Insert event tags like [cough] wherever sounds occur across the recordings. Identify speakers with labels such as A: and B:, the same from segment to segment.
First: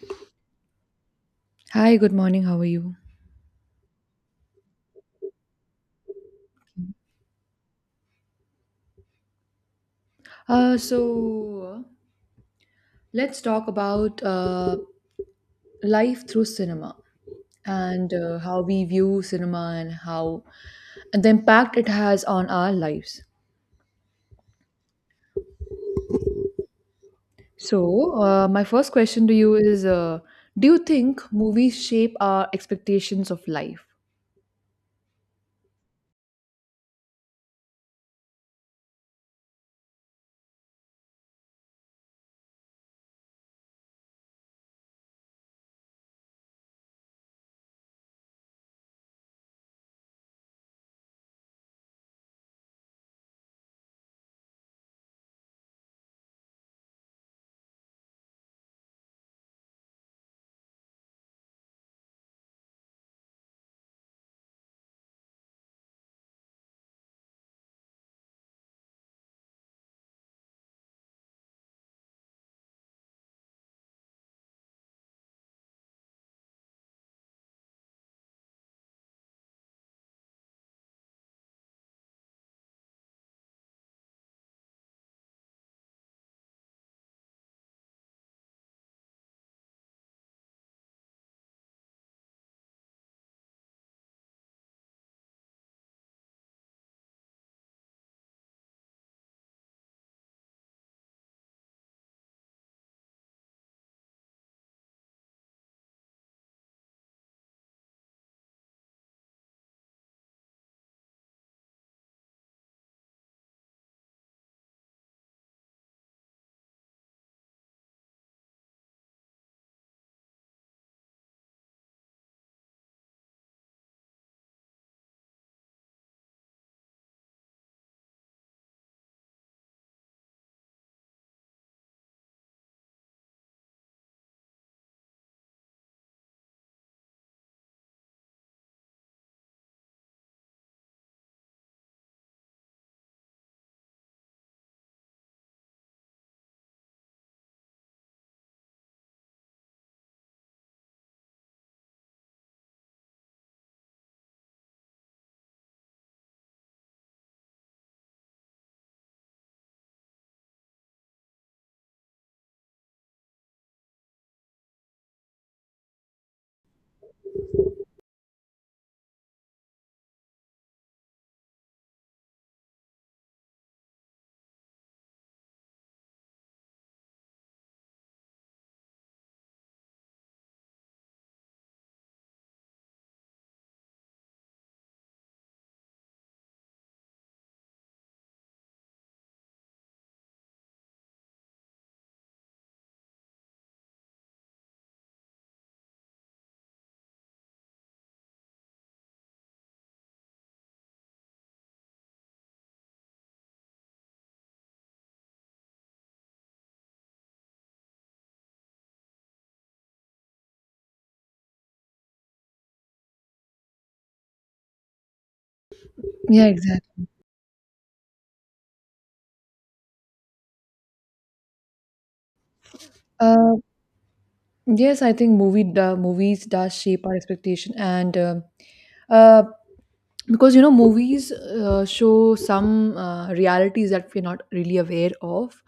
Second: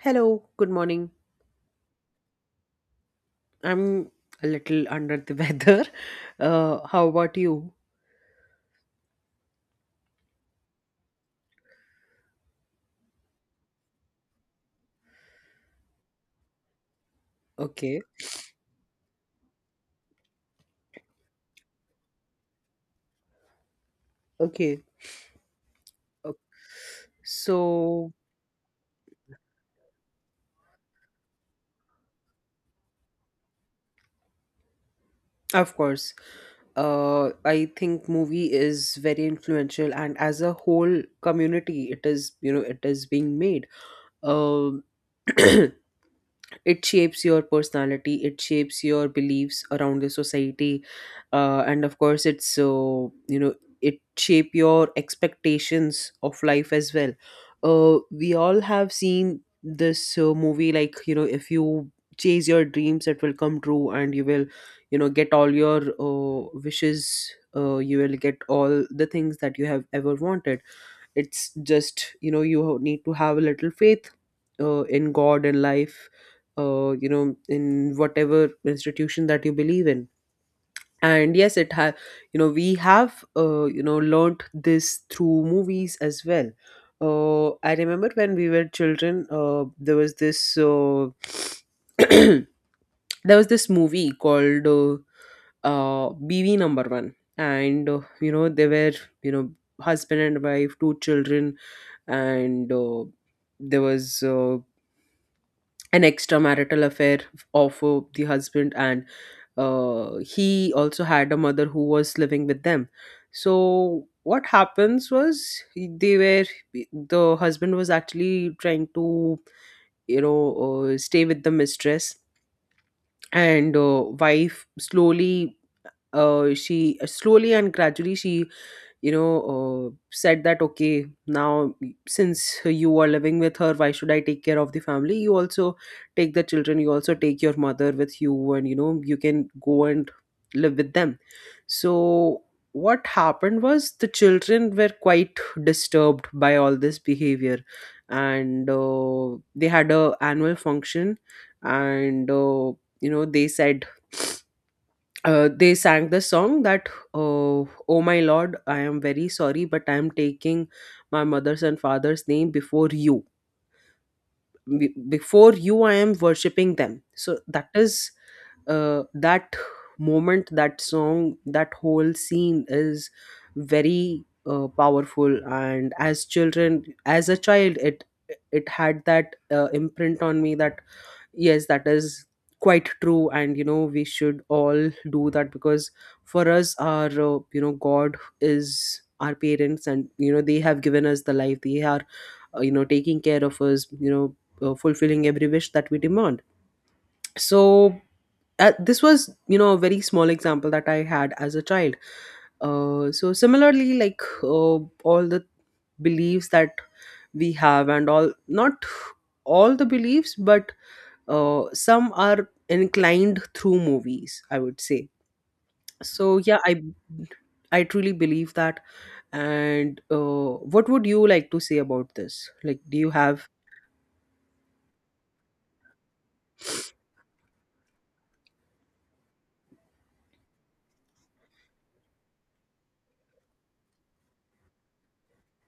A: Hello, good morning.
B: Hi, good morning. How are you?
A: I'm a little under the weather. [laughs] How about you?
B: So let's talk about life through cinema
A: Okay,
B: and how we view cinema and how and the impact it has on our lives.
A: okay. ok- So,
B: So my first question to you is: Do you think movies shape our expectations of life?
A: of course, I think movie is very influential, and as a whole community, it is, you know, it is being made. Um, [clears throat] it shapes your personality. It shapes your beliefs around the society, and of course it's so, you know, it shape your expectations of life as well. We all have seen this movie like, you know, if you chase your dreams, it will come true and you will get all your wishes. You will get all the things that you have ever wanted. It's just, you know, you need to have a little faith in god and life, you know, in whatever institution that you believe in. And yes, you know, we have, you know, learnt this through movies as well. I remember when we were children. There was this [clears throat] there was this movie called BV number 1, and you know, they were, you know, husband and wife, two children. And there was an extramarital affair of the husband. And he also had a mother who was living with them. So what happens was, they were, the husband was actually trying to, you know, stay with the mistress. And wife slowly, she, slowly and gradually she, you know, said that, okay, now since you are living with her, why should I take care of the family? You also take the children, you also take your mother with you, and you know, you can go and live with them. So what happened was, the children were quite disturbed by all this behavior. And they had a annual function. And you know, they said, they sang the song that, uh, oh my lord, I am very sorry, but I am taking my mother's and father's name before you. Before you I am worshipping them. So that is that moment, that song, that whole scene is very powerful, and as children, as a child, it had that imprint on me that, yes, that is quite true. And, you know, we should all do that because for us, our, you know, God is our parents, and, you know, they have given us the life. They are, you know, taking care of us, you know, fulfilling every wish that we demand. So, this was, you know, a very small example that I had as a child. So, similarly, like, all the beliefs that we have and all, not all the beliefs, but some are inclined through movies, I would say. So
B: Yeah,
A: yeah,
B: exactly.
A: I truly believe that. And what would you like to say about this, like, do you have…
B: Uh, Yes, I think movies does shape our expectation, and uh, because you know movies show some realities that we're not really aware of.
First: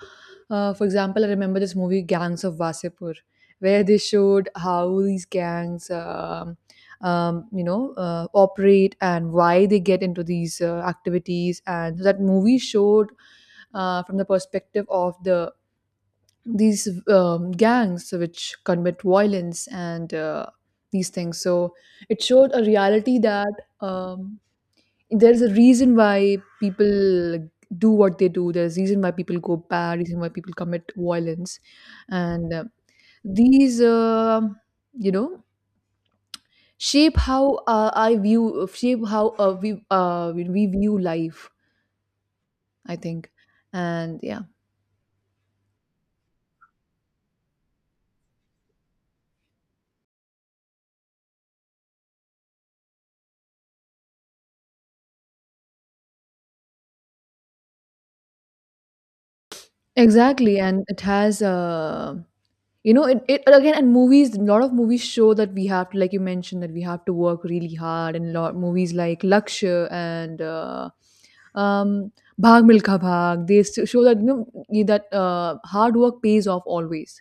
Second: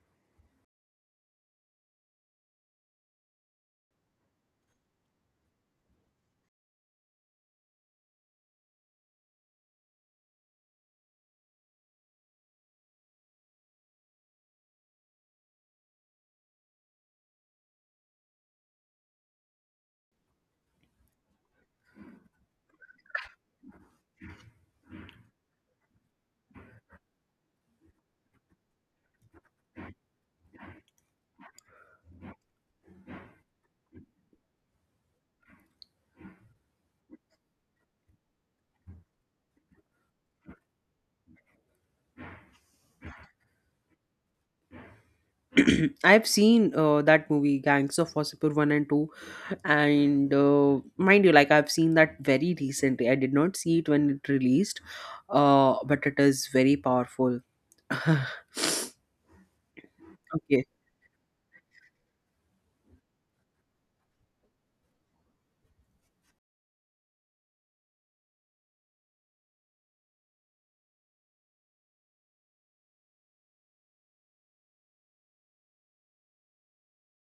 B: For example, I remember this movie Gangs of Wasipur, where they showed how these gangs, you know, operate and why they get into these activities, and so that movie showed from the perspective of these gangs which commit violence and these things. So it showed a reality that um, there's a reason why people like, do what they do. There's reason why people go bad. Reason why people commit violence, and these you know shape how we view life. I think, and yeah.
A: [clears throat] I've seen that movie Gangs of Wasseypur 1 and 2. And mind you, like, I've seen that very recently. I did not see it when it released. But it is very powerful. [laughs]
B: Exactly,
A: Okay.
B: and it has you know it again and movies, a lot of movies show that we have to, like you mentioned, that we have to work really hard. And lot movies like Lakshya and um Bhag Milka Bhag, they show that you know that hard work pays off always.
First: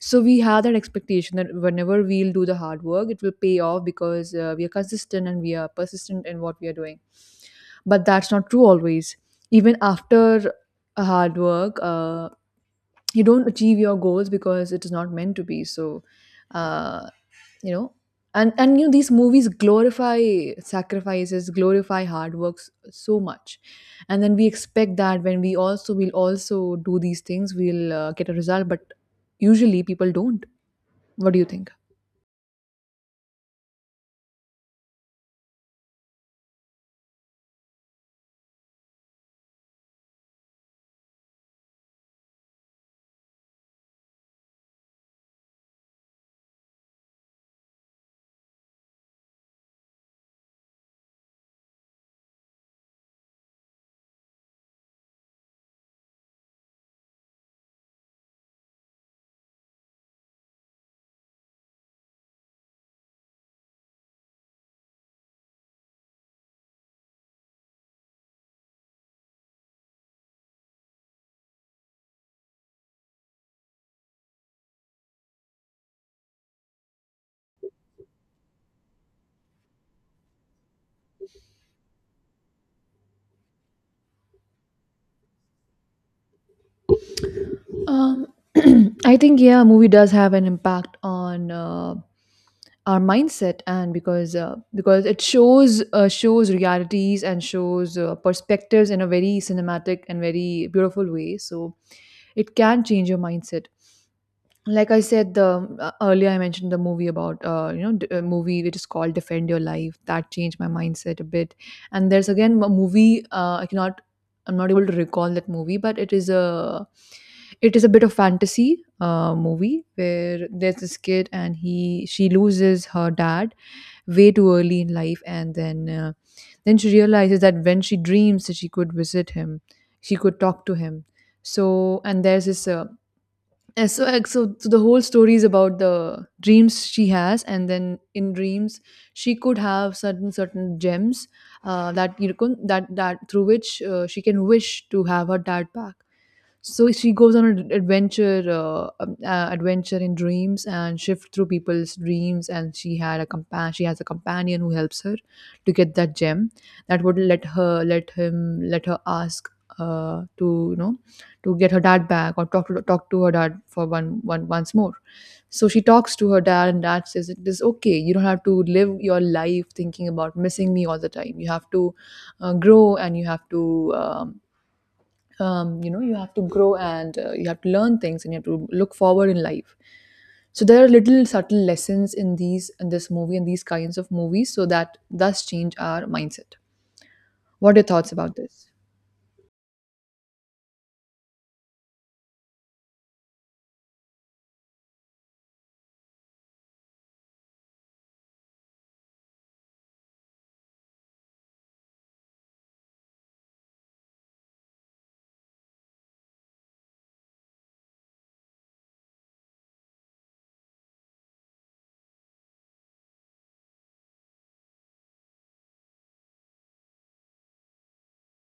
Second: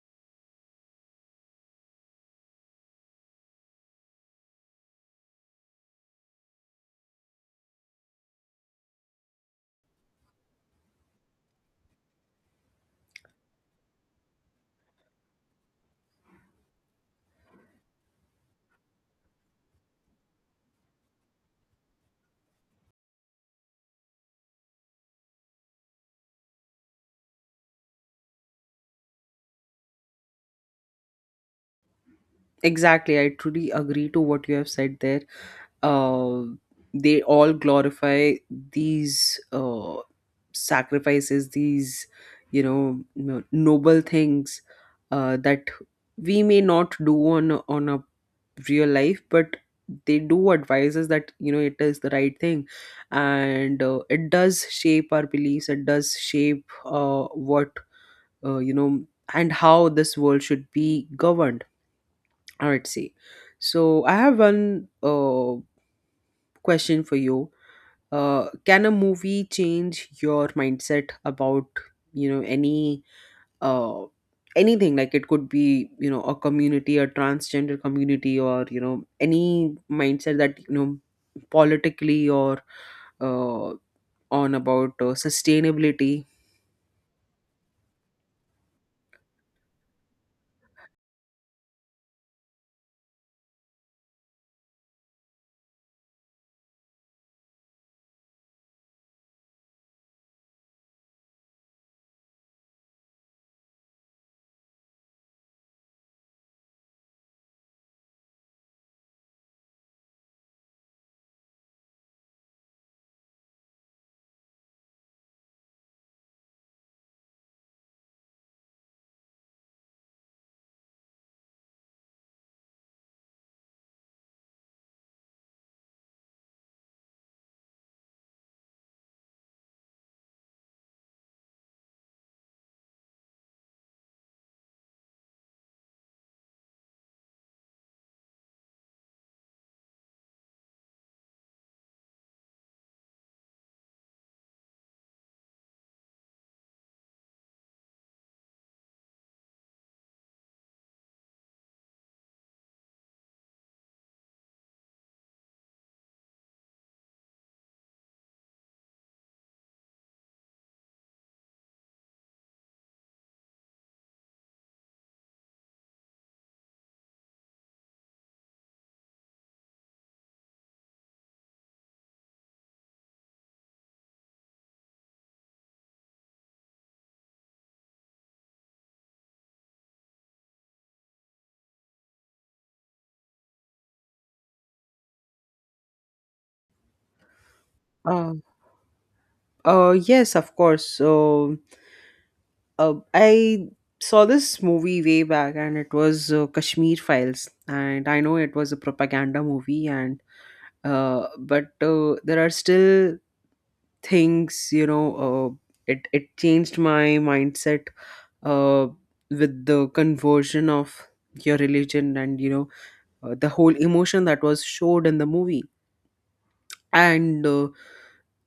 B: So we have that expectation that whenever we'll do the hard work, it will pay off because we are consistent and we are persistent in what we are doing. But that's not true always. Even after hard work you don't achieve your goals because it is not meant to be so uh, you know, and you know, these movies glorify sacrifices, glorify hard works so much, and then we expect that when we also will also do these things, we'll get a result, but usually people don't. What do you think?
A: Exactly, I truly agree to what you have said there. uh, they all glorify these sacrifices, these, you know, noble things that we may not do on a real life, but they do advise us that, you know, it is the right thing, and it does shape our beliefs. It does shape what, you know, and how this world should be governed, I would say. So I have one question for you. Can a movie change your mindset about, you know, any uh, anything, like it could be, you know, a community, a transgender community, or you know, any mindset that, you know, politically or uh, on about sustainability?
B: Um, [clears throat] I think yeah, movie does have an impact on our mindset, and because it shows shows realities and shows perspectives in a very cinematic and very beautiful way. So it can change your mindset. Like I said, the earlier I mentioned the movie about you know, a movie which is called Defend Your Life, that changed my mindset a bit. And there's again a movie I cannot, I'm not able to recall that movie, but it is a, it is a bit of fantasy movie where there's this kid and he she loses her dad way too early in life, and then she realizes that when she dreams, that she could visit him, she could talk to him. So, and there's this yeah, so, so the whole story is about the dreams she has, and then in dreams she could have certain certain gems that you know, that through which she can wish to have her dad back. So she goes on an adventure, adventure in dreams, and shift through people's dreams. And she has a companion who helps her to get that gem that would let her, let her ask to you know, to get her dad back or talk to, talk to her dad for one once more. So she talks to her dad, and dad says it is okay. You don't have to live your life thinking about missing me all the time. You have to grow, and you have to. Um, you know, you have to grow and you have to learn things and you have to look forward in life. So there are little subtle lessons in these in this movie and these kinds of movies, so that thus change our mindset. What are your thoughts
A: uh,
B: about this?
A: yes, of course. So I saw this movie way back, and it was Kashmir Files, and I know it was a propaganda movie. And but there are still things, you know, it changed my mindset uh, with the conversion of your religion, and you know, the whole emotion that was showed in the movie. And uh,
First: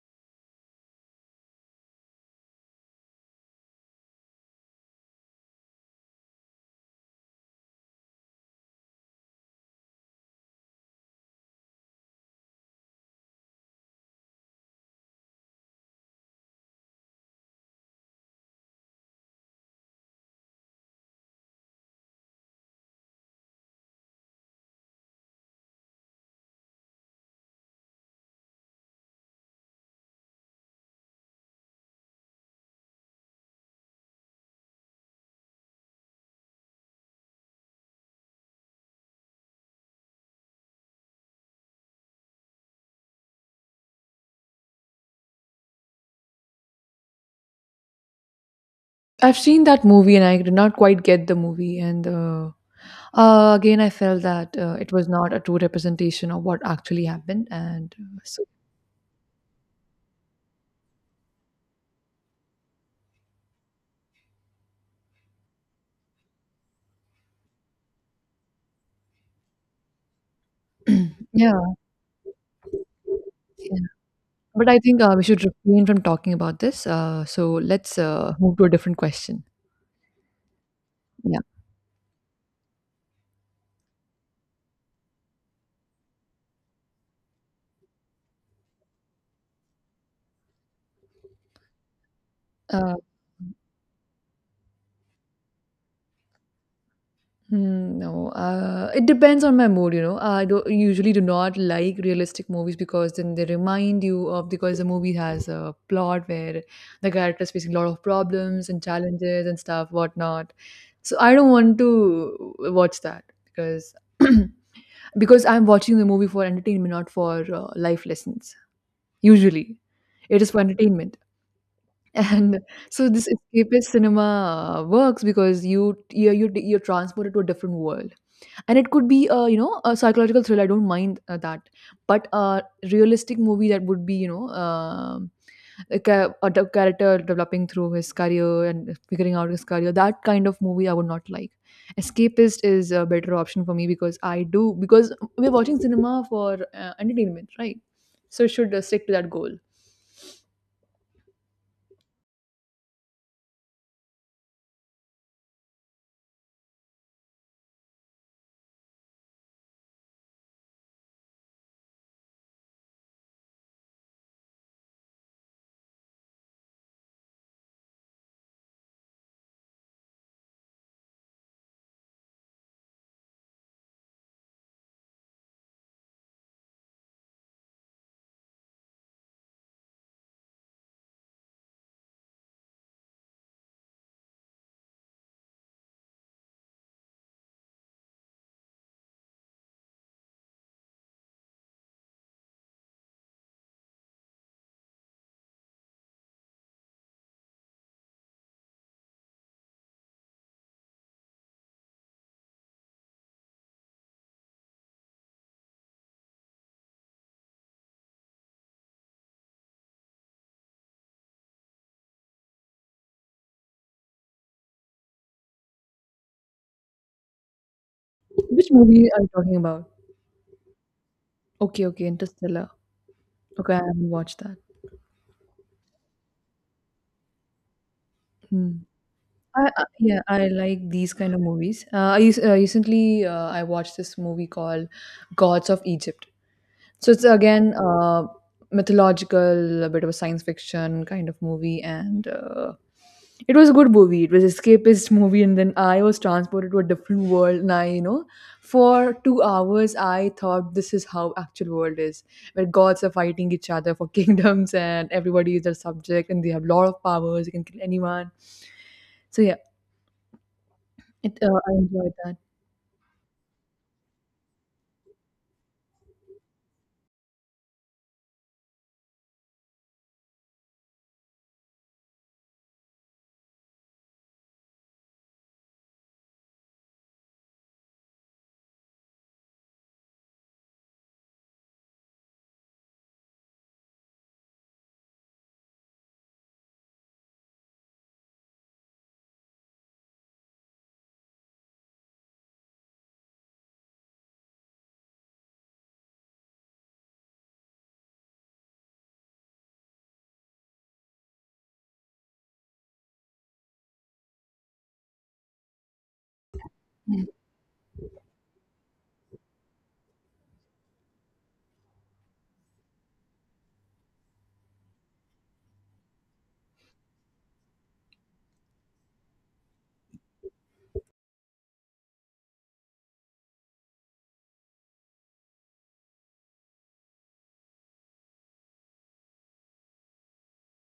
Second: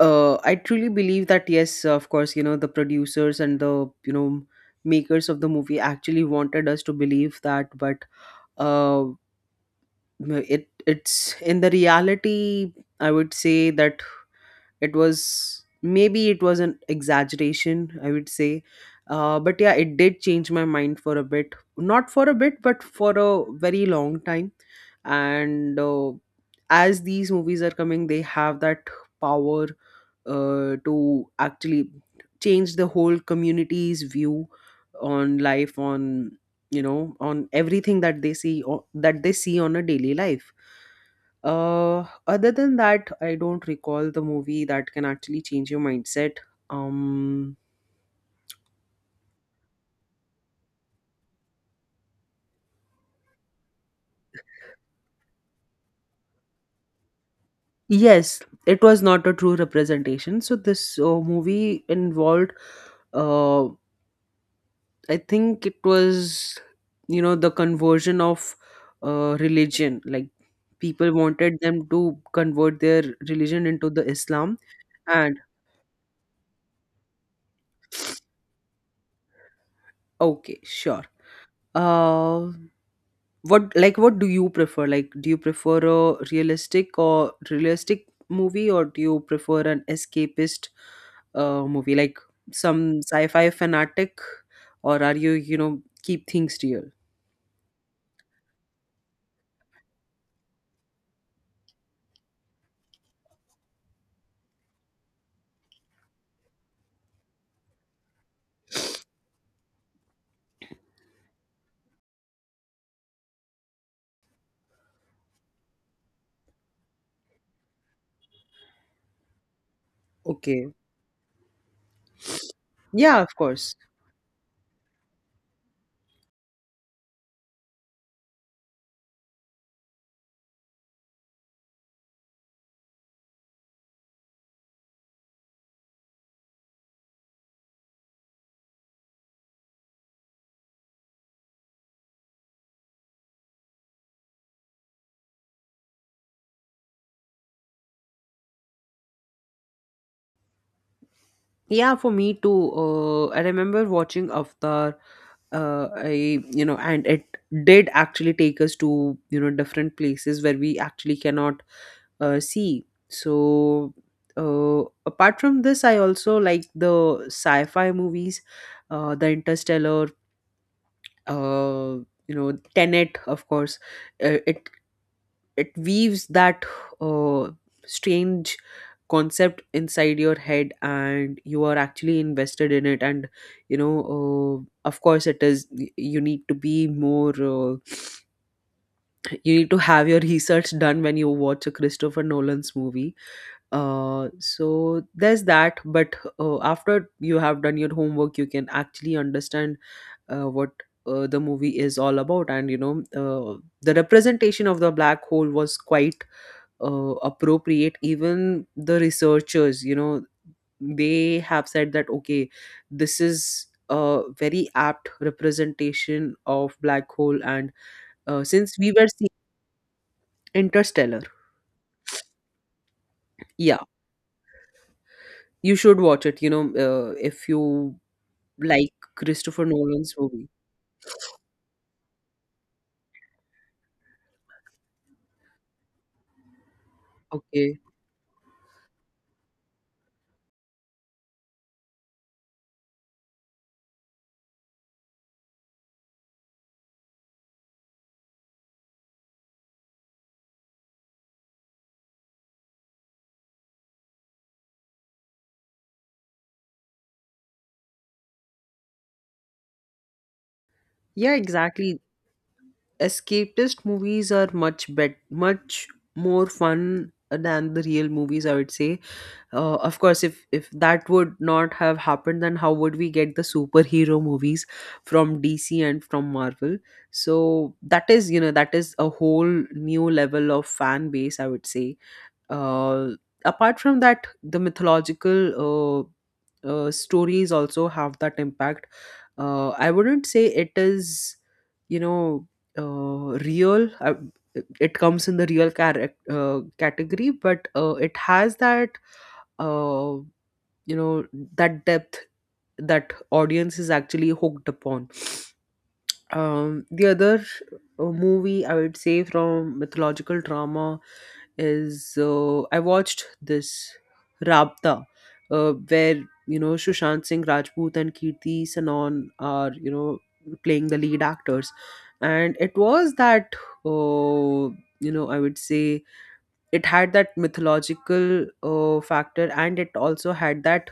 A: uh, I truly believe that, yes, of course, you know, the producers and the, you know, makers of the movie actually wanted us to believe that, but uh, it, it's in the reality, I would say that it was, maybe it was an exaggeration, I would say. But yeah, it did change my mind for a bit, not for a bit, but for a very long time. And as these movies are coming, they have that power to actually change the whole community's view on life, on, you know, on everything that they see that they see on a daily life. Other than that, I don't recall the movie that can actually change your mindset. Um,
B: I've seen that movie and I did not quite get the movie, and again I felt that it was not a true representation of what actually happened, and
A: yes,
B: so
A: it was not a true representation. So this movie involved, uh, I think it was, you know, the conversion of religion. Like people
B: [clears throat]
A: wanted
B: yeah,
A: them to convert their religion
B: yeah.
A: into the Islam,
B: But I think we
A: and
B: should refrain from talking about this. So let's move to a different question.
A: okay, sure. Uh, what, like what do you prefer, like, do you prefer a realistic or realistic movie, or do you prefer an escapist movie, like
B: Uh,
A: some sci-fi fanatic, or are you, you know, keep things real?
B: hmm, no, it depends on my mood, you know. I do, usually do not like realistic movies, because then they remind you of, because the movie has a plot where the character is facing a lot of problems and challenges and stuff, whatnot. So I don't want to watch that because [clears throat] because I'm watching the movie for entertainment, not for life lessons. Usually, it is for
A: Okay.
B: entertainment. And so
A: Yeah,
B: this
A: of course.
B: escapist cinema works because you're transported to a different world, and it could be a, you know, a psychological thriller. I don't mind that, but a realistic movie, that would be, you know, a, character developing through his career and figuring out his career. That kind of movie I would not like. Escapist is a better option for me, because I do, because we're watching cinema for entertainment, right? So should stick to that goal.
A: Yeah, for me too. I remember watching Avatar. I, you know, and it did actually take us to, you know, different places where we actually cannot see. So apart from this, I also like the sci-fi movies, the Interstellar, uh, you know, Tenet, of course. It, it weaves that uh, strange concept inside your head, and you are actually invested in it. And you know, of course it is, you need to be more, you need to have your [laughs] research done when you watch a Christopher Nolan's movie. So there's that, but after you have done your homework, you can actually understand what, the movie is all about. And you know, the representation of the black hole was quite appropriate. Even the researchers, you know, they have said that, okay, this is a very apt representation of black hole. And
B: Which
A: since we were
B: movie are you
A: seeing
B: talking about?
A: Interstellar,
B: Okay, okay, Interstellar. Okay, I
A: yeah,
B: haven't watched that.
A: you should watch it. You know, if you
B: Hmm.
A: like Christopher Nolan's
B: Yeah, I
A: movie.
B: like these kind of movies. Recently I watched this movie called Gods of Egypt. So it's again
A: Okay.
B: mythological, a bit of a science fiction kind of movie, and it was a good movie. It was escapist movie, and then I was transported to a different world. And I, you know, for 2 hours, I thought this is how actual world is, where gods are fighting each other for [laughs] kingdoms, and everybody is their subject, and they have lot of powers. You can kill anyone. So yeah,
A: Yeah,
B: it, I
A: exactly.
B: enjoyed that.
A: Escapist movies are much bet much more fun than the real movies, I would say. Of course, if that would not have happened, then how would we get the superhero movies from DC and from Marvel? So that is, you know, that is a whole new level of fan base, I would say. uh, Apart from that, the mythological stories also have that impact. I wouldn't say it is, you know, real, it comes in the real category, but it has that uh, you know, that depth that audience is actually hooked upon. Um, the other movie I would say from mythological drama is I watched this Rabta, where you know Sushant Singh Rajput and Kirti Sanon are, you know, playing the lead actors, and it was that uh, you know, I would say it had that mythological factor, and it also had that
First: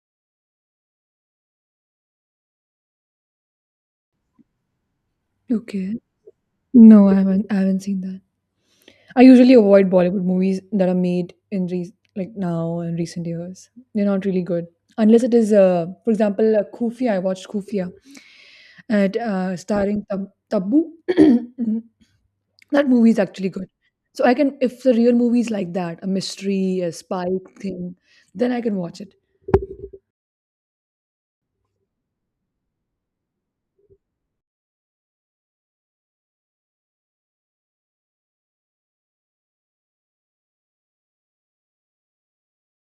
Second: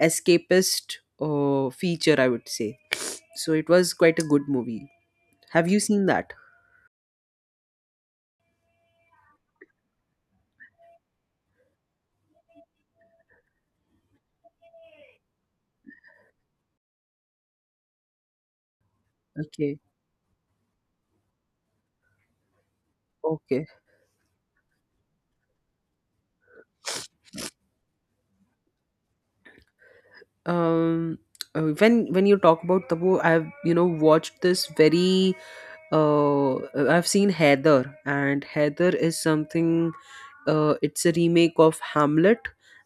A: escapist feature, I would say. So it was quite a good movie. Have you
B: Okay.
A: seen that?
B: No, I haven't. I haven't seen that. I usually avoid Bollywood movies that are made in re- like now in recent years. They're not really good unless it is, for example, Khufia. I watched Khufia and
A: Okay,
B: starring Tab- Tabu. [clears throat] that movie is actually
A: okay.
B: good. So I can, if the real movie is like that, a mystery, a spy thing, then I can watch it.
A: Um, when you talk about Tabu, I've, you know, watched this very… Uh, I've seen Heather, and Heather is something. It's a remake of Hamlet,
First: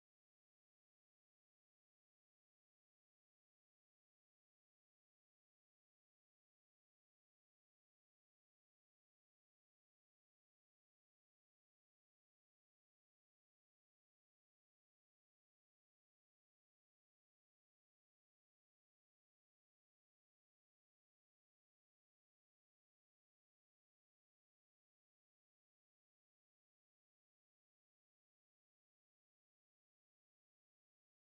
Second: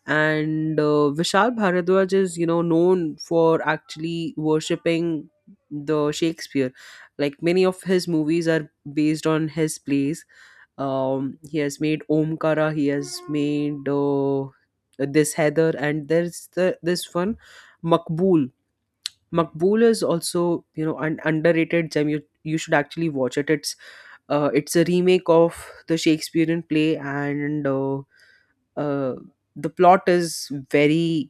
A: and Vishal Bharadwaj is, you know, known for actually worshipping the Shakespeare. Like many of his movies are based on his plays. Um, he has made Omkara, he has made this Heather, and there's the this one, Makbul. Makbul is also, you know, an underrated gem. You should actually watch it. It's it's a remake of the Shakespearean play. And uh, the plot is very,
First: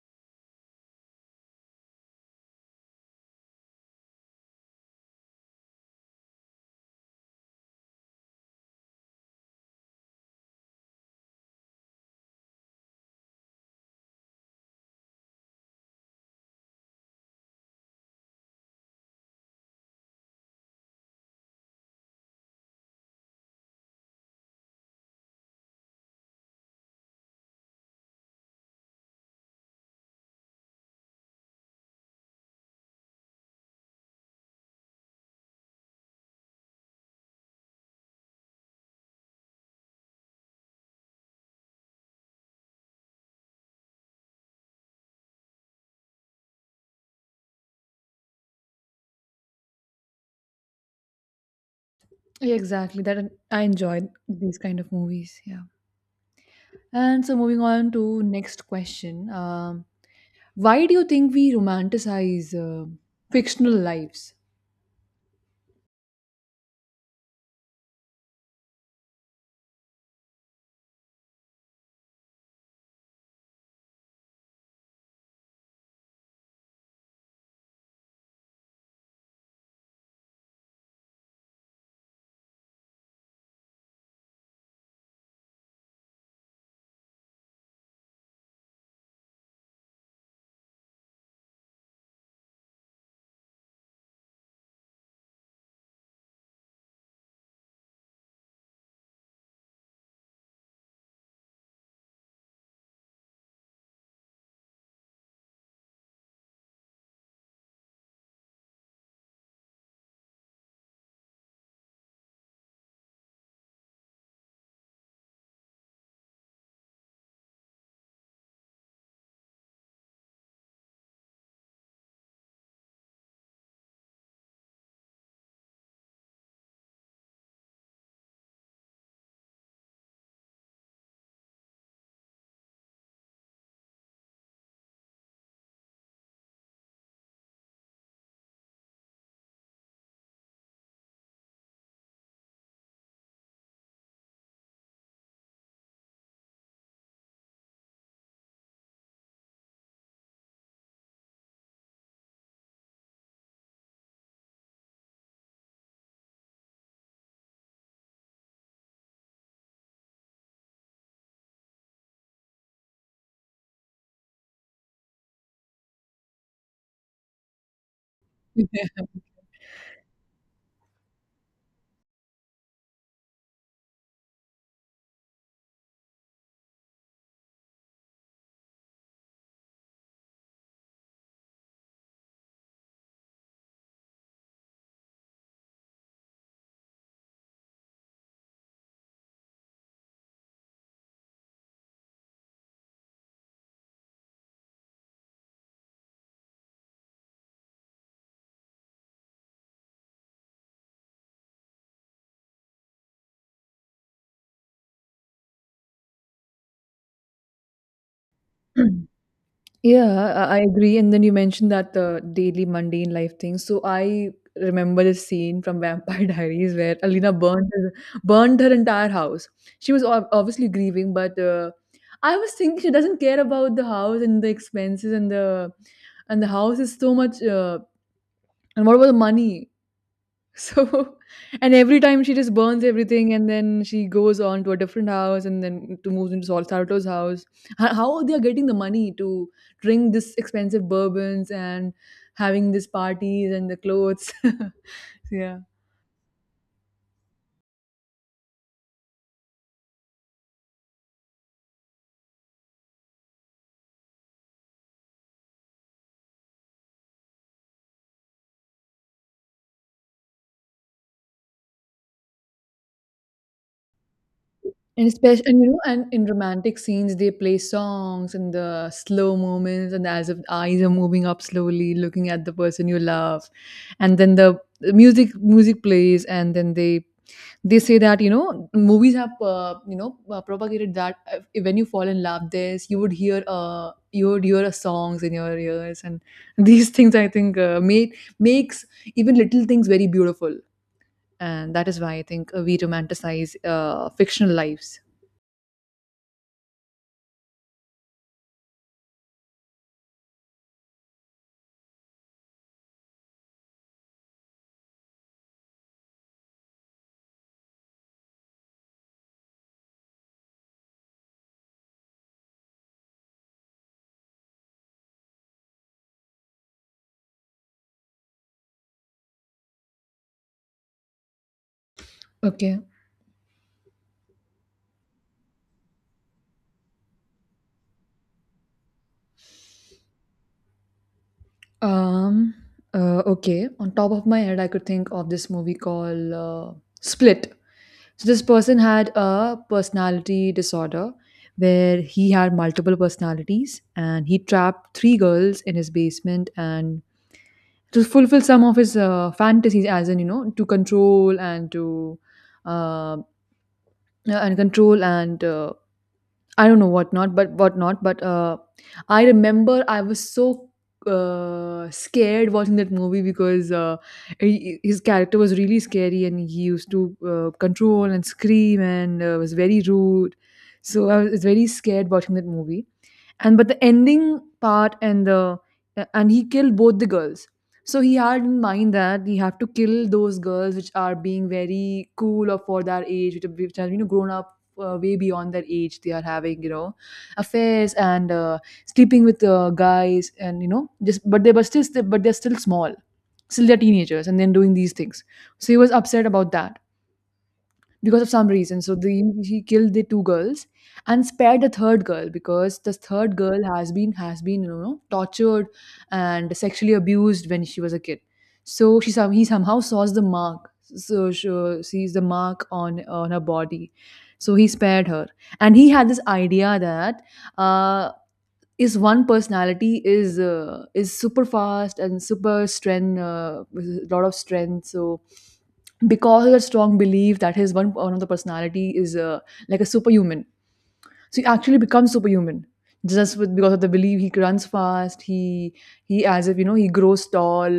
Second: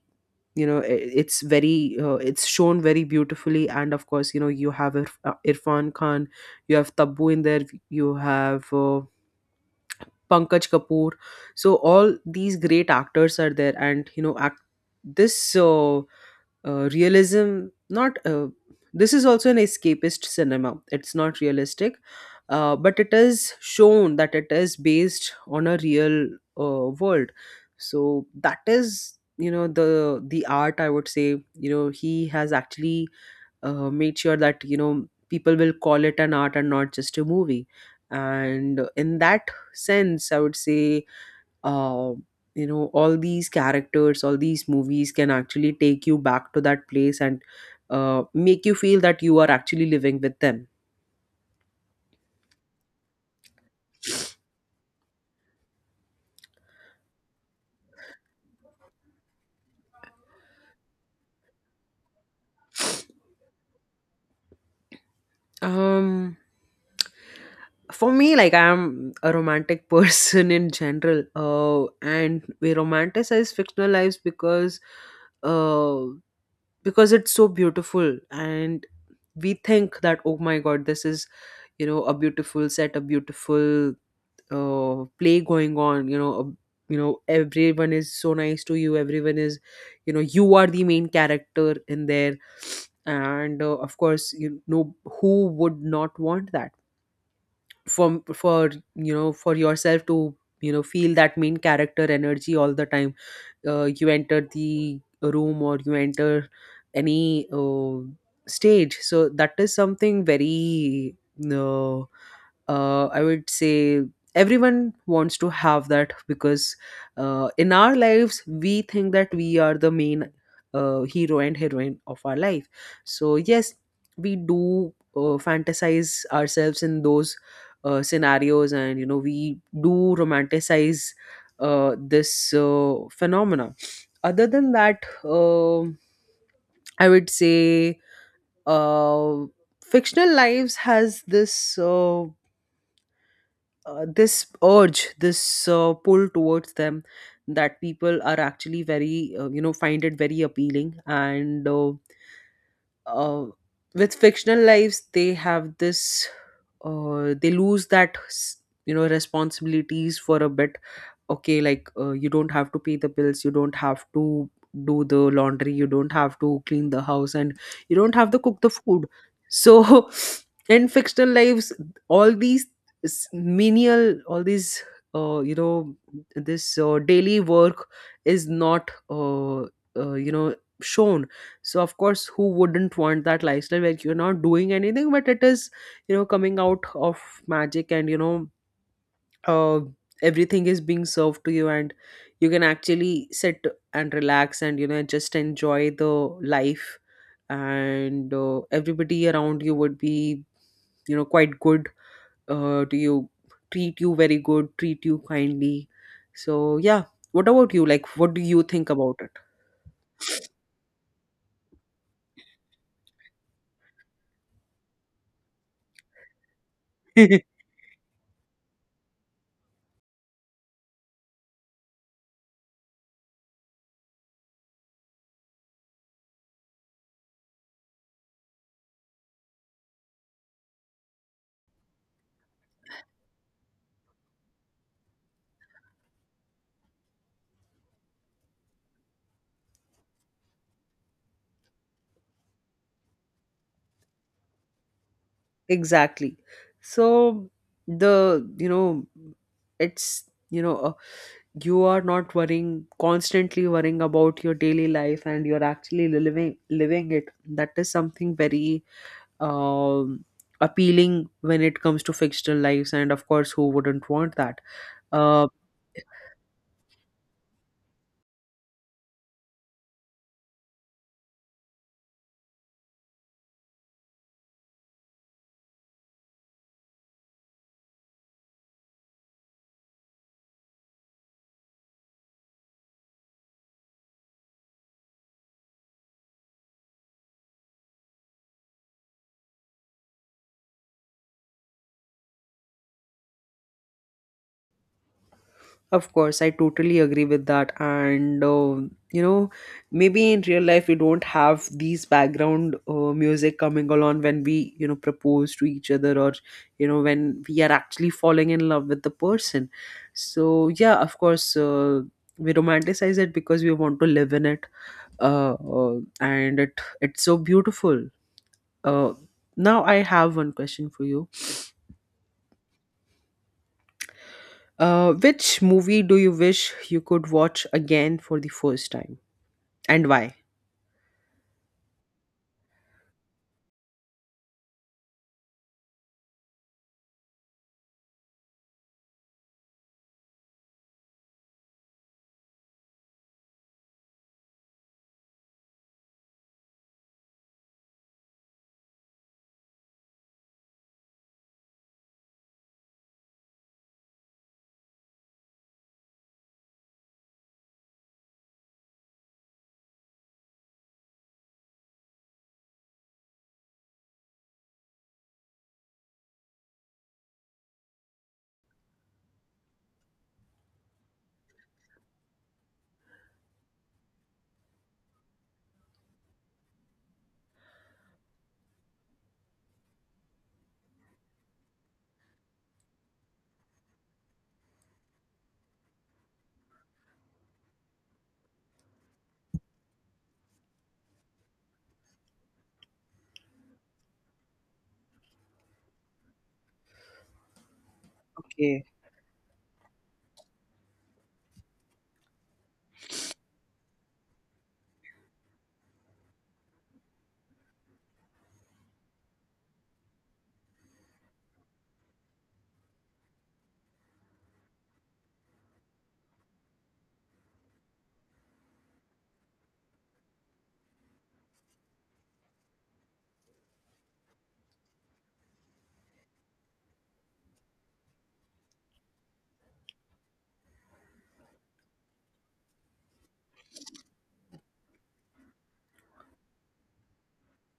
A: you know, it's very it's shown very beautifully. And of course, you know, you have Irfan Khan, you have Taboo in there, you have Pankaj Kapoor. So all these great actors are there, and you know, act this realism. Not this is also an escapist cinema. It's not realistic, but it is shown that it is based on a real world. So that is the art, I would say. He has actually made sure that you know people will call it an art and not just a movie. And in that sense, I would say, uh, you know, all these characters, all these movies can actually take you back to that place and make you feel that you are actually living with them.
B: Exactly that I enjoy these kind of movies. Yeah. And so moving on to next question. Why do you think we romanticize fictional lives?
A: um for me, like, I'm a romantic [laughs] person in general. And we romanticize fictional lives uh, because it's so beautiful. And we think that, oh my god, this is, you know, a beautiful set, a beautiful play going on. You know, a, you know, everyone is so nice to you, everyone is, you know, you are the main character in there. And of course, you know, who would not want that? From for you know, for yourself to, you know, feel that main character energy all the time. You enter the room, or you enter any stage. So that is something very uh, I would say everyone wants to have that, because in our lives we think that we are the main hero and heroine of our life. So yes, we do fantasize ourselves in those scenarios, and you know, we do romanticize this phenomena. Other than that, I would say, uh, fictional lives has this. This urge, this pull towards them, that people are actually very, you know, find it very appealing. And uh, with fictional lives they have this they lose you know, responsibilities for a bit. Okay, like, you don't have to pay the bills, you don't have to do the laundry, you don't have to clean the house, and you don't have to cook the
B: [laughs]
A: food. So [laughs] in fictional lives, all these menial, all these you know, this daily work is not you know, shown. So of course, who wouldn't want that lifestyle where you're not doing anything, but it is, you know, coming out of magic, and you know, uh, everything is being served to you, and you can actually sit and relax and, you know, just enjoy the life. And everybody around you would be, you know, quite good to you, treat you very good, treat you kindly. So yeah, what about you, like, what do you
B: Yeah.
A: think
B: [clears throat]
A: about
B: Yeah, I agree. And then you mentioned that the daily mundane life thing. So I remember this scene from Vampire [laughs] Diaries where Alina
A: it? [laughs]
B: burned her entire house. She was ob- obviously grieving, but I was thinking she doesn't care about the house and the expenses and the house is so much. And what about the money? So, [laughs] and every time she just burns everything, and then she goes on to a different house, and then to moves into Sol Sarato's house. Ho- How they are getting the money to drink this expensive bourbons and having these parties and the clothes? [laughs] yeah.
A: Exactly. So the you know it's, you know, you are not worrying, constantly worrying about your daily life, and you're actually living it. That is something very um appealing when it comes to fictional lives. And of course, who wouldn't want that?
B: And especially,
A: Um.
B: and you know, and in romantic scenes, they play songs and the slow moments, and as if eyes are moving up slowly, looking at the person you love, and then the music music plays, and then they say that you know movies have you know propagated that when you fall in love, this you would hear songs in your ears, and [laughs] these things I think made makes even little things very beautiful, and that is why I think we romanticize fictional lives.
A: Of course, I totally agree with that. And, you know, maybe in real life, we don't have these background music coming along when we, you know, propose to each other, or, you know, when we are actually falling in love with the person. So, yeah, of course, we romanticize it because we want to live in it. And it's so beautiful. Uh, Now, I have one question for you.
B: Okay.
A: Which movie do you wish you could watch again for the first time? And why?
B: Um. Okay. On top of my head, I could think of this movie called Split. So this person had a personality disorder where he had multiple personalities, and he trapped three girls in his basement and to fulfill some of his fantasies, as in you know, to control and to uh, and control and I don't know what not, but I remember I was so scared watching that movie because he, his character was really scary, and he used to control and scream and was very rude. So I was very scared watching that movie, and but the ending part and the and he killed both the girls. So he had in mind that he have to kill those girls which are being very cool or for their age, which are, which are grown up way beyond their age. They are having affairs and sleeping with guys and you know just but they were still but they're still small, still they're teenagers and then doing these things, so he was upset about that because of some reason.
A: Okay.
B: So the he killed the two girls and spared the third girl because the third girl has been tortured and sexually abused when she was a kid. So she some he somehow saws the mark. So she sees the mark on her body. So he spared her, and he had this idea that uh, is one personality is super fast and super strength, with a lot of strength. So because of that strong belief that his one of the personality is like a superhuman, so he actually becomes superhuman just with because of the belief. He runs fast, he as if you know he grows tall.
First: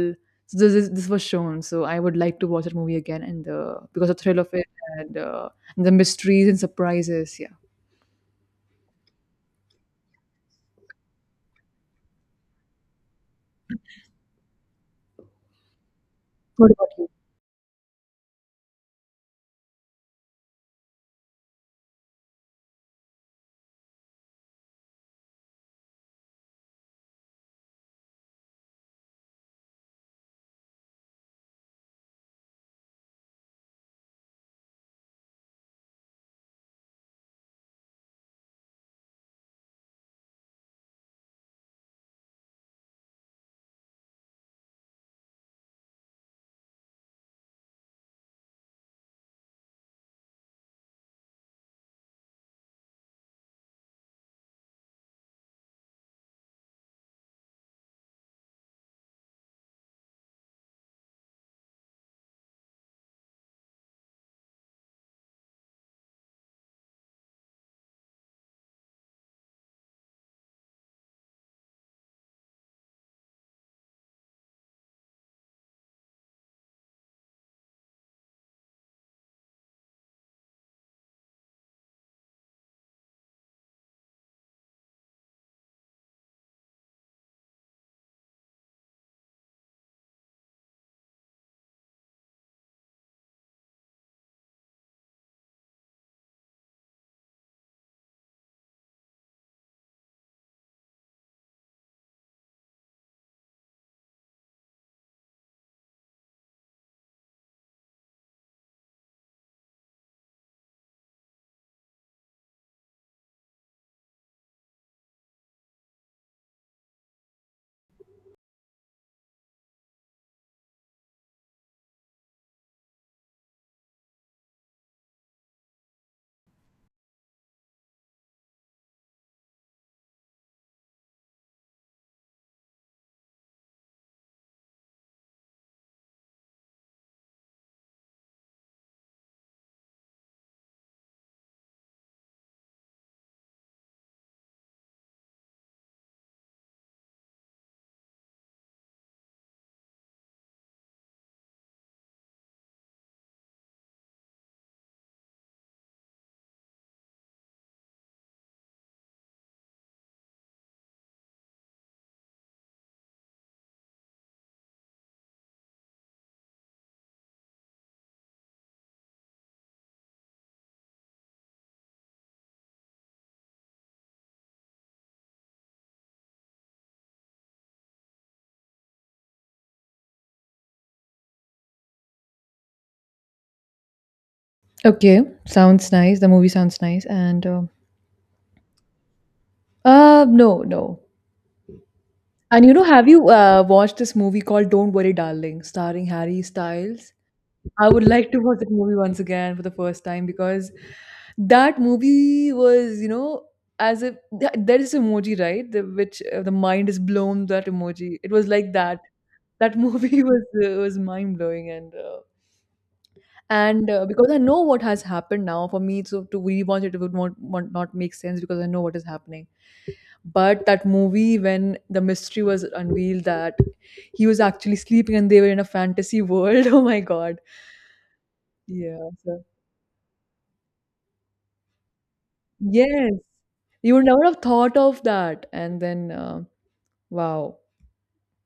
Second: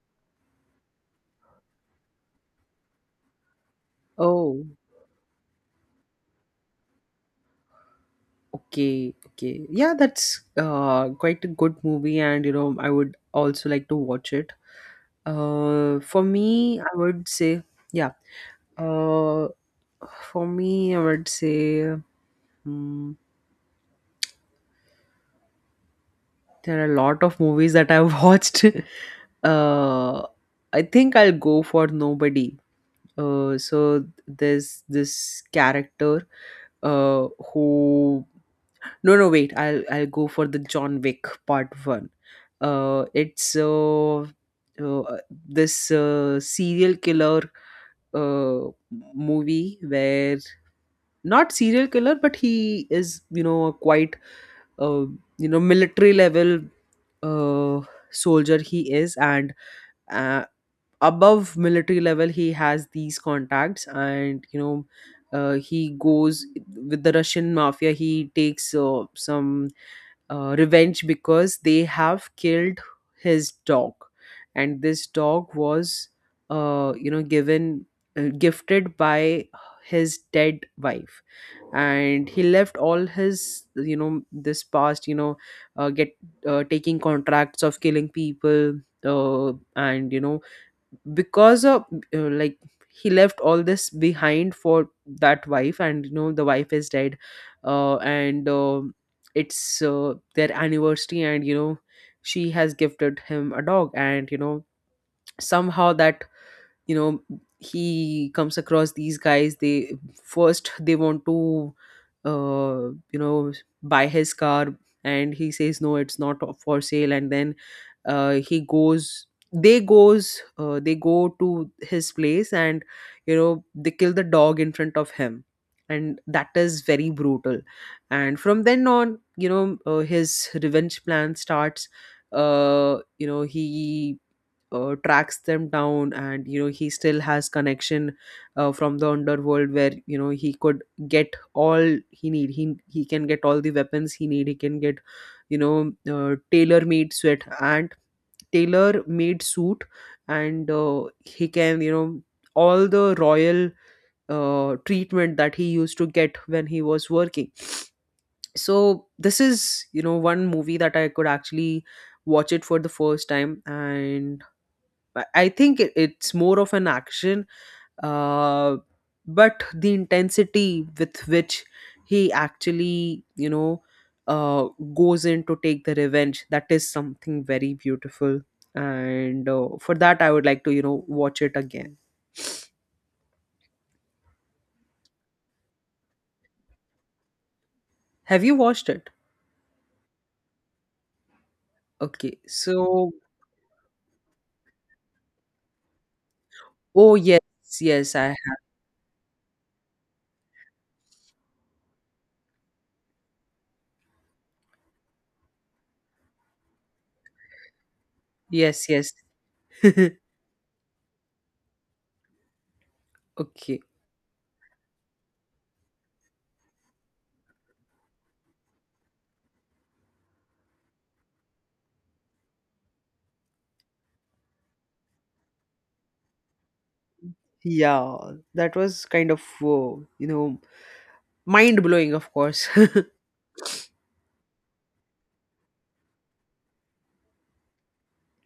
B: So this was shown. So I would like to watch that movie again, and because of the thrill of
A: Oh,
B: it and, uh, and the mysteries and surprises. Yeah.
A: okay, okay. Yeah, that's quite a good movie, and you know, I would also like to watch it. For
B: What
A: me,
B: about
A: I
B: you?
A: would say, yeah. Uh, for me, I would say, hmm, there are a lot of movies that I've [laughs] watched. uh, I think I'll go for Nobody. So there's this character uh who No, no, wait. I'll go for the John Wick Part One. It's uh this serial killer uh movie where, not serial killer, but he is, you know, a quite uh you know, military level uh soldier he is. And uh, above military level, he has these contacts. And you know, he goes with the Russian mafia, he takes some revenge because they have killed his dog. And this dog was you know, given gifted by his dead wife. And he left all his, you know, this past, you know, get taking contracts of killing people. And you know, because of like, he left all this behind for that wife, and you know, the wife is dead. And It's their anniversary, and you know, she has gifted him a dog. And you know, somehow that, you know, he comes across these guys. They, first they want to you know, buy his car, and he says no, it's not for sale. And then he goes they go to his place, and you know, they kill the dog in front of him, and that is very brutal. And from then on, you know, his revenge plan starts. You know, he tracks them down, and you know, he still has connection from the underworld, where you know, he could get all he need, he can get all the weapons he need, he can get, you know, tailor made sweat and tailor made suit. And he can, you know, all the royal treatment that he used to get when he was working. So this is, you know, one movie that I could actually watch it for the first time. And I think it, it's more of an action, uh, but the intensity with which he actually, you know, uh, goes in to take the revenge, that is something very beautiful. And for that, I would like to, you know, watch it again.
B: Okay, sounds nice. The movie sounds nice. And
A: Have you watched it?
B: no, no.
A: Okay.
B: And you know, have
A: So,
B: you watched this movie called Don't Worry, Darling, starring Harry Styles?
A: oh, yes,
B: I would
A: yes, I
B: like to
A: have.
B: watch that movie once again for the first time because that movie was, you know, as if there is emoji, right? The, which the mind is blown. That emoji. It was like
A: Yes,
B: that.
A: yes.
B: That
A: [laughs]
B: movie [laughs] was mind blowing,
A: Okay.
B: and because I know what has happened now for me, so to rewatch it would not make sense because I know what is happening. But that movie, when the mystery was unveiled, that he was actually sleeping and they were in a fantasy world [laughs] oh my god.
A: Yeah, that was
B: Yeah,
A: kind of,
B: so,
A: you know, mind blowing, of course.
B: yes, you would never have thought of that, and then wow.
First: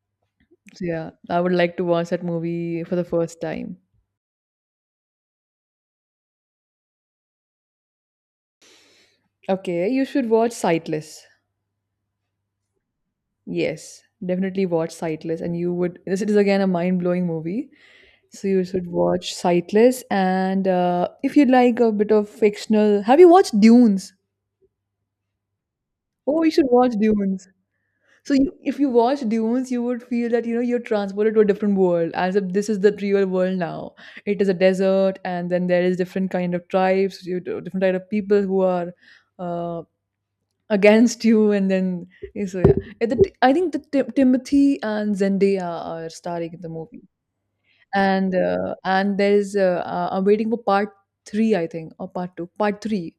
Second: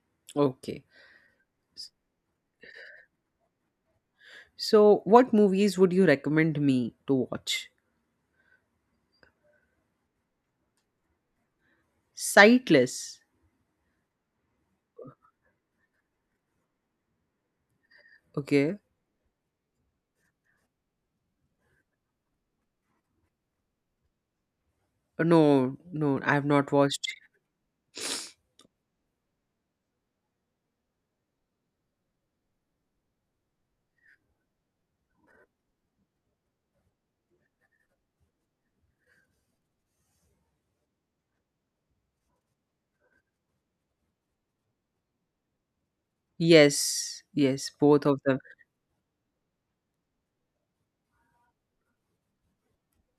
A: [laughs] Okay.
B: So, yeah, I would like to watch that movie for the first time.
A: So, what movies would you recommend me to watch?
B: Okay, you should watch Sightless.
A: Sightless.
B: Yes, definitely watch Sightless, and you would. This is again a mind-blowing movie, so you
A: Okay.
B: should watch Sightless. And if you like a bit of fictional, have you watched Dunes?
A: No, no, I
B: Oh,
A: have
B: you should
A: not
B: watch
A: watched.
B: Dunes. So you, if you watch Dunes, you would feel that you know you're transported to a different world, as if this is the real world now. It is a desert, and then there is different kind of tribes, you, different kind of people who are uh, against you, and then yeah, so yeah. Yeah, the, I think the Timothy and Zendaya are starring in the movie,
A: Yes, yes, both of them.
B: and there's I'm waiting for part three, I think, or part two, part three.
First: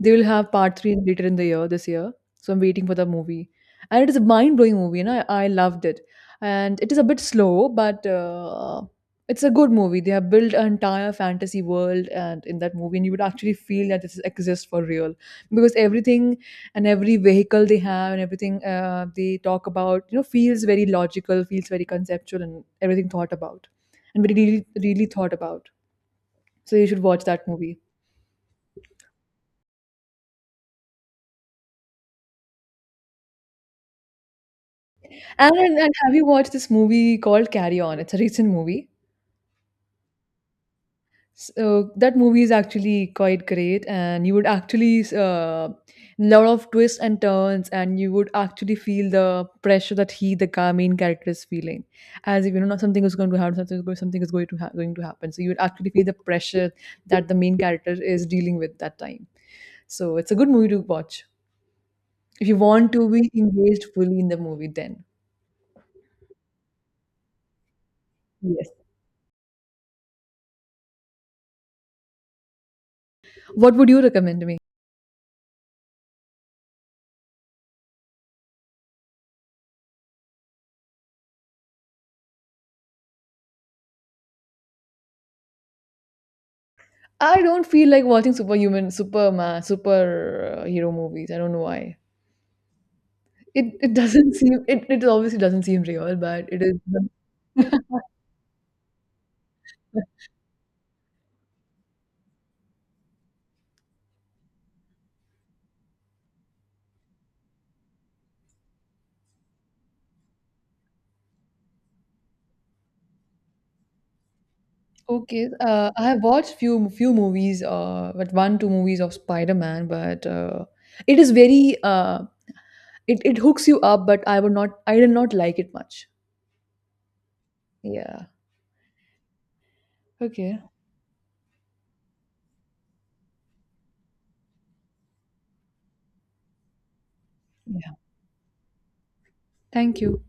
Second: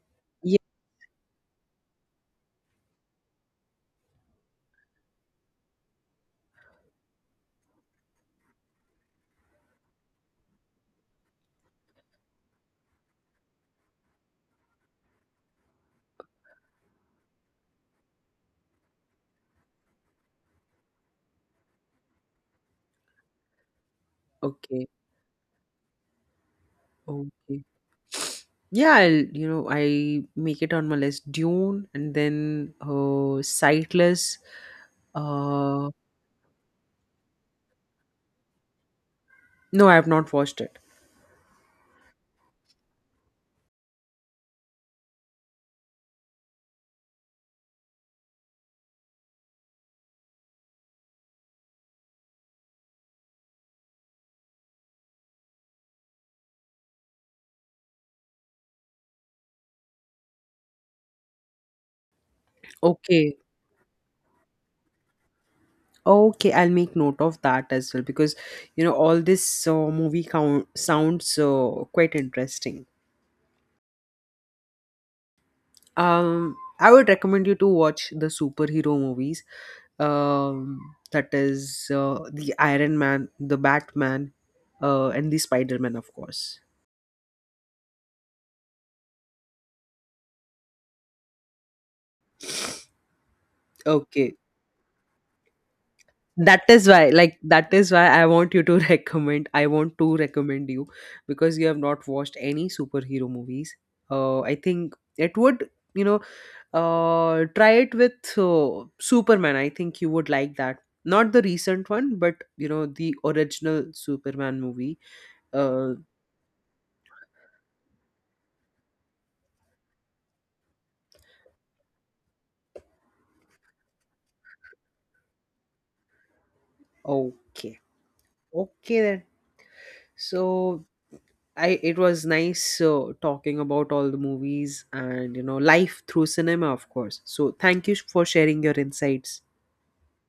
B: They will have
A: Yeah.
B: part three later in the year, this year. So I'm waiting for the movie, and it is a mind-blowing movie, and I loved it. And it is a bit slow, but it's a good movie. They have built an entire fantasy world, and in that movie, and you would actually feel that this exists for real because everything and every vehicle they have and everything they talk about, you know, feels very logical, feels very conceptual, and everything thought about, and very really,
A: Okay.
B: really thought about. So you should watch that
A: Okay.
B: movie.
A: Yeah, I'll, you know, I make it on my list. Dune, and then Sightless. Uh,
B: And have you watched this movie called Carry On? It's a recent movie.
A: no, I have not watched it.
B: So that movie is actually quite great, and you would actually lot of twists and turns, and you would actually feel the pressure that he, the main character, is feeling, as if you know something is going to happen, something is going to going to happen. So you would actually feel the pressure that the main character is dealing with that time. So it's a good movie to watch if you want to be
A: Okay.
B: engaged fully in the movie. Then
A: Okay, I'll make note of that as well, because
B: yes,
A: you know, all this movie count sounds quite interesting.
B: what would you recommend me?
A: I would recommend you to watch the superhero movies. Um, that is the Iron Man, the Batman, and the Spider Man, of course.
B: I don't feel like watching superhero movies. I don't know why. It doesn't [laughs]
A: Okay,
B: seem it obviously doesn't seem real, but
A: that
B: it is.
A: is why, like, that is
B: [laughs]
A: why I want you to [laughs] recommend. I want to recommend you because you have not watched any superhero movies. I think it would, you know, try it with Superman. I think you would like that. Not the recent one, but you know, the original Superman movie.
B: Okay,
A: Uh,
B: I have watched few movies, but one two movies of Spider Man, but it is very it hooks you up, but I would not I did not like it much.
A: okay,
B: Yeah.
A: okay then.
B: Okay.
A: So I, it was nice talking about all the movies and, you know, life through cinema, of course. So thank
B: Yeah.
A: you for sharing your insights.
B: Thank you.